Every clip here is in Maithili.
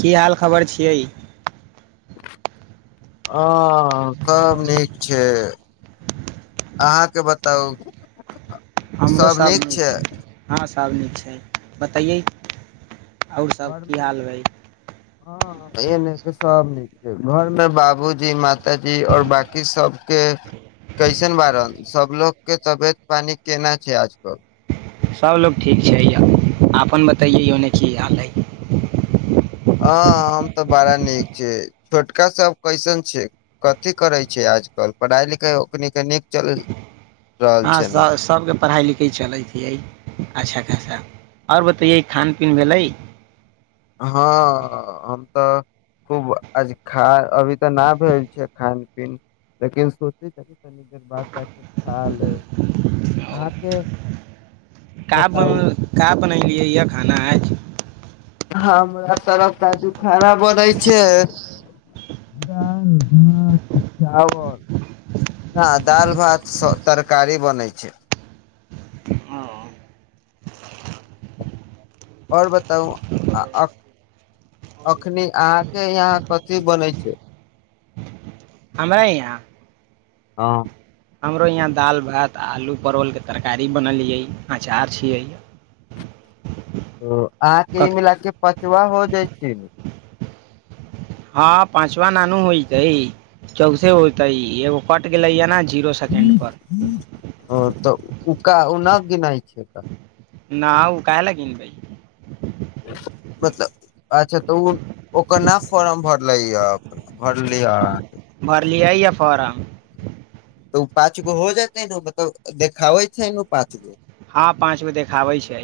की हाल खबर छियै ह सभ नीक छै अहाँके बताउ हमरो सभ नीक छै हँ तब नीक छै बतैै आओर सभ की घरमे हाल भइ हँ एने के सब नीक छै घर मे बाबूजी मातााजी और बाकी सबके कैसन बारन सबलोग के तबियत पानि केना छै आजकल सभ लोकोक ठीक छै यए अपन बतैयै य ओन्ने की हाल हइ हँ हम तऽ बड़ा नीक छियै छोटकासभ कैसन छै कथि करै छै आजकल पढ़ाइ लिखाइ ओखने नीक चलल हँ सभके पढ़ाइ लिखाइ चलैतियै अच्छा आओर बतैैये खान पीन भेलै हँ हम तऽ खूब आज खा अभी तऽ नहि भेल छियै खान पीन लेकिन सोचै छ तनि देर बाद जा कऽ खा ले अहाँके का बन बताउ क बनेलियै यह खाना आज हँ रहता द खराब हो दै छै दाल भात चावल न दाल भात तरकारी बनेै छै हमरा आओर बताउ अखनी अहाँके यहाँ कथि बनै छै हमरा ह यह हँ हमरो यहाँ दालि भात आ आलू परोलके तरकारी बनलियै अचार छियै ओ अहाँके ई मिल के प सुबह हो जाइ छै हँ पाँचवा नानू होई है चौसे होतै एगो पट गेलै य ने जीरो सेकेंड पर ओ तऽ क ओ न गिनाै छै क ना ओ काहे का गिनवए मतलब अच्छा तऽ ओ ओकर न फॉर्म भरले य भरलिय भर लियाइ या फार्म तऽ ओ पाँच गो हो जेतै ने मतलब देखाबै छै ने पाँच गो हँ पाँच गो देखाबै छै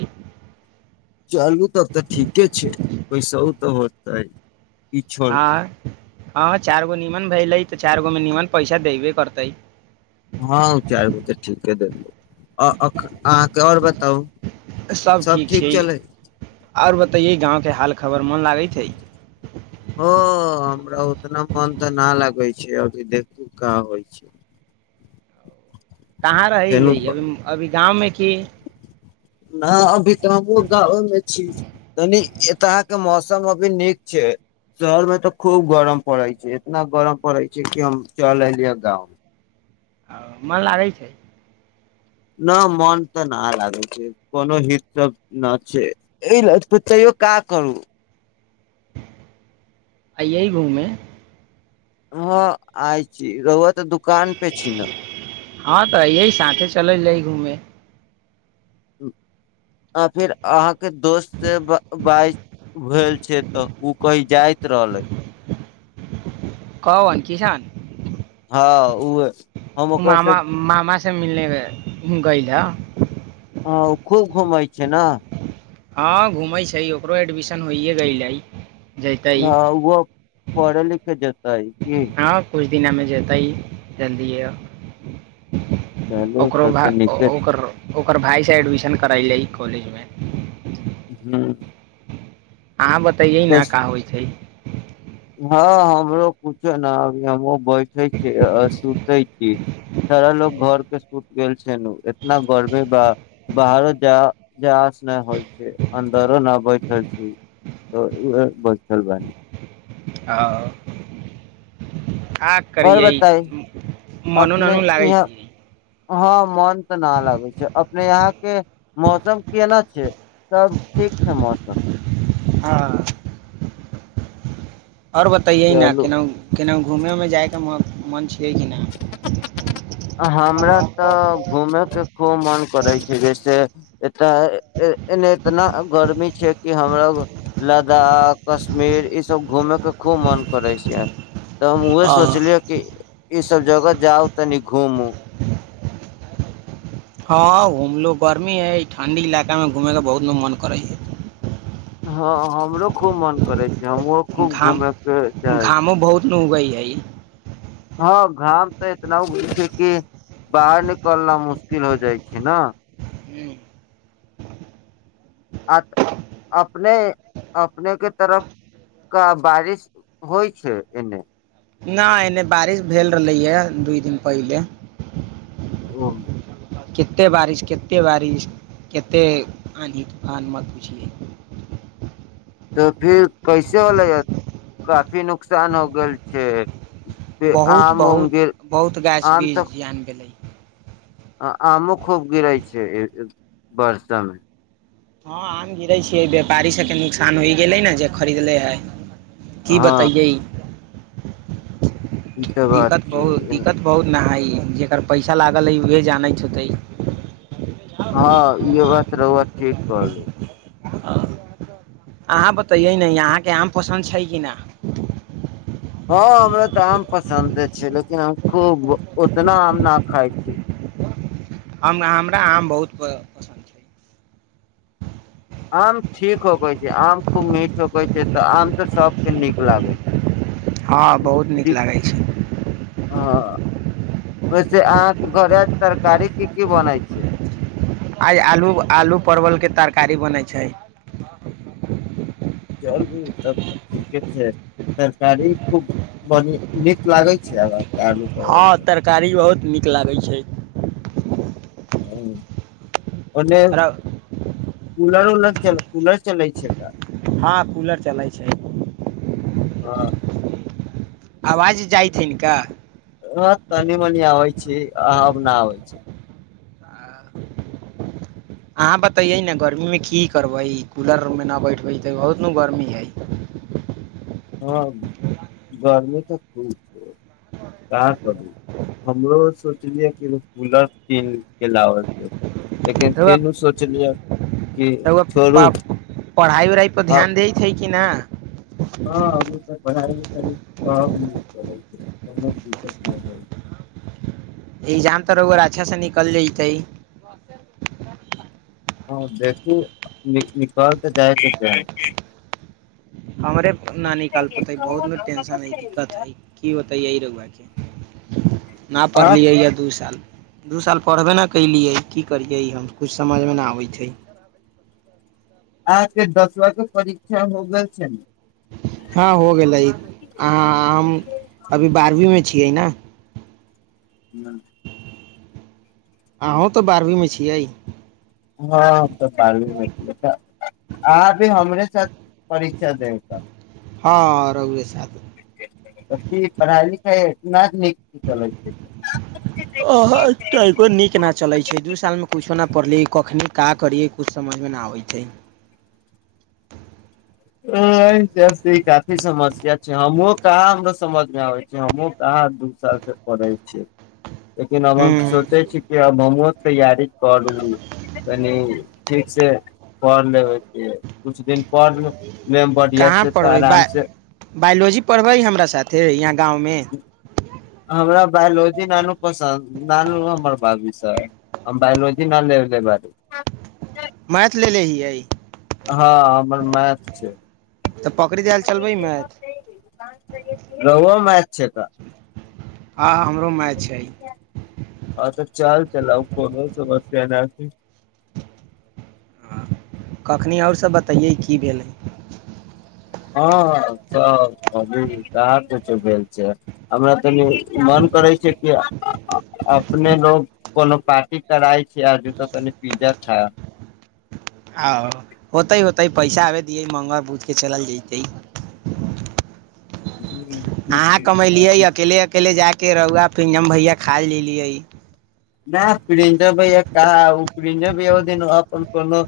चलू तब तऽ ठीके छै ओैसहु तऽ होत ह हँ हँ चार गो नीमन भेले तऽ चार गो मे नीमन पैसा पैसा दैवे करतइ हँ ओ चारि गो तऽ ठीके देलै अहाँके आओर बताउ सब ठीक छै आऔर बताेये गाँंव के हाल खबर मन लागे छै छै ह हमरा उतना मन तऽ नहि लागै छै अभी देखू का होइ छै कहाँ रहै यै फेनू अभ अभी गाँवमे की नहि अभी तऽ हमहुूँ गाँवेमे छी तनी एतके मौसम अभी नीक छै शहरमे तऽ खूब गरम पड़ै छै इतना गरम पड़ै छै कि हम चल एलियै गाँव ह मन लागै छै न मोन तऽ न लागै छै कोनो हित सब नहि छै एहि त तैयो का करू ययह घुमे हँ आय छी रउआ तऽ दुकान पे छी न हँ तऽ अइ साे चलै जाइ घूमे आ फिर अहाँके दोस्तसँ ब बाईत भेल छै तऽ ओ कही जाइत रहलै हँ की हाल हँ ओह मामा मामा मिलने गैला ह ओ खूब घुमै छै ने हँ घूमै छै ओकरो एडमिशन होइए गेलय लै हँ ओहो पढ़ लिख छै त हँ कोई दिनामे जतय जल्दीए चलू ओकरो तब तऽ नीके छै ओकर भाय एडमिशन करइ लइ कॉलेज मे हँ अहाँ बतैयै न का होइ छै हँ हमरो कुछो न अभी हम बैठे छी आ सुतै छी सारा ल लोकग घरके सुूत गेल छै एतना गर्मेे ब बाहरो जा जा नहि होइ अन्दरो न बैठ छी बथरब आओ का आओर करिय बताई मनो अपने ननू लागै यहाँ छै हँ मन तऽ न लगै छै अपने यहाँ के मौसम केना छै सब ठीक छै मौसम हँ आओर बताइयए न चलू केना केनाहु घुमैमे जाइके मोन छियै कि नहि हमरा तऽ घूमेयके खूब मन करै छै जैसे एतऽ इतना गर्मी छै कि हमराो लद्दाख कश्मीर ईसभ घूमेके खूब मन करै छै तऽ हम उह सोचलियै कि ई सब जगह जाउ तनिक घूमू हँ घुमलो गर्मी है ठण्डी इलाकामे घूमयके बहुत मन करै छै हँ हमरो खूब मन करै छै जमू हइ खूब घाम घुमे के चाह छी नहिइ हँ घाम तऽ इतना उगै छै कि बाहर निकलना मुश्किल हो जाइ छै ने आ अपने अपनेके तरफ क बारिश होइ छै एने नहि एने बारिश भेल रहलैए दू दिन पहिले ह कतेक बारिश कतेक बारिश कतेक आन्ही तूफानमे पुछिै तऽ फिर कैसे होले ह काफी नुकसान हो गेल छै फिर बहुत आम उम बहुत गिर बहुत गाछ वृक्ष जान गेलै आ आमो खूब गिरै छै बरषामे हँ आम गिरै छियै व्यापारी सबके नुकसान होइ गेलै ने जे खरीदले है की हँ बतैयै ई तऽ [unintelligible] बात दिक्कत छै बहुत दिक्कत बहुत नइ जेकर पैसा लागल है उह जानैत होतै हँ ई बात रउआ ठीक कहलै [inaudible] हँ अहाँ बतैयै ने अहाँके आम पसन्द छै कि नहि हँ हमरा तऽ आम पसन्दे छै लेकिन हम खूब ओतना आम नहि खाइ छी हम हमरा आम बहुत पसन्द छै आम ठीक होकै छै आम खूब मीठ होक छै तऽ आम तऽ सभके नीक लागैत छै हँ बहुत नीक लागै छै ओहिसँ अहाँके घर तरकारी की की बनैत छै आइ आलू आलू परवलके तरकारी बनै छै चलू तब ठीके छै तरकारी खूब बढ़ि नीक लागै छै आ हँ तरकारी बहुत नीक लागै छै हु और नइ इ कूलर उलर च कूलर चलै छै का हँ कूलर चलै छै हँ आवाज जाइतथिन काऽ हँ तनी मनी आबै छै आब न आबै छै अहाँ बतैयै न गर्मीमे की करबै कूलरमे न बैठबै तऽ बहुत न गर्मी हइ हँ गर्मी तऽ खूब छै काँ करू हमरो सोचलियै कि एगो कूलर किन के लाबैय केँ रौआ कि रोआ छोड़ू पा पढ़ाइ उढ़ाई पर ध्यान दै छै की ना हँ अभि तऽ पढ़ाई लिखाइ सब दिन चलै छै कोनो दिककत न होइ इगजाम तऽ रौआ अच्छा सँ निकल जतै हँ देखू नि निकाल तऽ जाय के चाही हमरे न निकाल पते बहुत न टेंशन हइ दिक्कत हइ की बतैये रौआ के ना आ पढ़लियै य दू साल दू साल पढ़बे नइ कयलियै की करियै हम किछु समझमे नइ आबै छै आहाँ के दसवा के परीक्षा हो गेल छै न हँ हो गेलै अहाँ हम अभी बारहवींमे छियै न नअ अहूँ तऽ बारहवीमे छियै हँ तऽ बारवी मे घिये तऽ अहाँ भी हमरे साथ परीक्षा देब त हँ रौऐ साथ त की पढ़ाइ लिखा इतना नीक से चलै छै आ ह तनिको नीक न चलै छै दू साल मे कुछो नइ पड़लिय कखनी का करियै कुछ समझमे ना आबै छै जसे ई काफी समस्या छै हमहुं कहाँ हमर समझमे आबै छै हमहुँ कहाँ दू साल से पढ़े छिये लेकिन अब हम हूँ सोचे छिये कि अब हम इहो तैयारी करलू कनि ठीक से पढ़ लेब कुछ दिन पढ़ लेब बढ़िया कहाँ से तऽ पढ़बै आराम से बायोलॉजी पढ़बै हमरा साथे यहाँ गाँव मे हमरा बायोलॉजी न - नू पसन्दू ना नू हमर भाभीसँ हम बायोलॉजी न लेने बनी मैथ लेलेे हियै हँ हमर मैथ छै तऽ पकड़ि देल चलबै मैथ रौओ मेथ छै का हँ हमर हँ तऽ चल च लउ कोनो समस्या नहि ठ कखनी आओर सभ बतैयै की भेलै हँ त अभी कहाँ कुछो भेल छै हमरा तनि मन करै छै कि अपने लोग कोनो पार्टी कराइ आ तऽ त पिजा हाँ आ होतै होतै पैसा आबे दियै मङ्गल बूथ कऽ चलल जयतै आहा कमेलियै अकेले अकेले जा के के रौुआ फिजम भैया खा लेलियै नहि प्रिंजो भैया कह प्रिंजो भैय ओ दिन अपन कोनो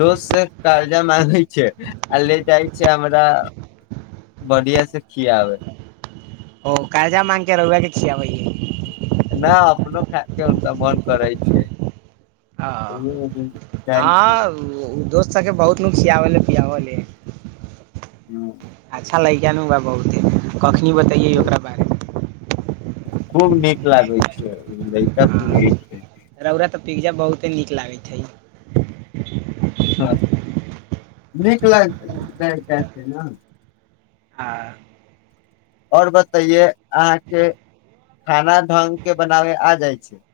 दोस्त से कर्जा मांगै छै आ ले जाइ छै हमरा बढ़िया से खियाबे ओ कजा माँंगके रवआ के छियिया भहि खा हनक बन्द करै छै आ जाइ छै आ दोस्त सबके बहुत न सियाबलए पियाबले हँ कलहुँ आ बहुते कखनी बतैै ओकरा बारेमे खूब नीक लागै छै लैइका तू छै रउरा तऽ पिज्जा बहुते नीक लागैत छैइ निकल छै ने हँ आओर बताइए अहाँ के खाना ढंगग के बनावे आ जाय छै [inaudible]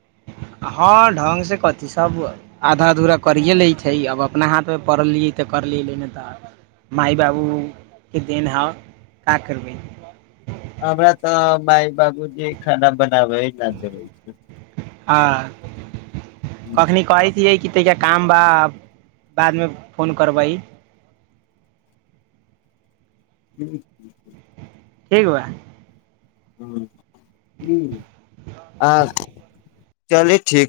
हँ ढङ्गसँ कथि सभ आधाधूरा करिए लैत छै आब अपना हाथमे पड़लियै तऽ करलियै नहि तऽ माय बाबूके देन हँ का करबै हम हमरा त बाय बाबू जे खाना बनाबै ल ज होै छै हँ कखनी कइ कि तैा काम बा बादमे फोन करबै ह्म ह ह ठीक बा आ चले छी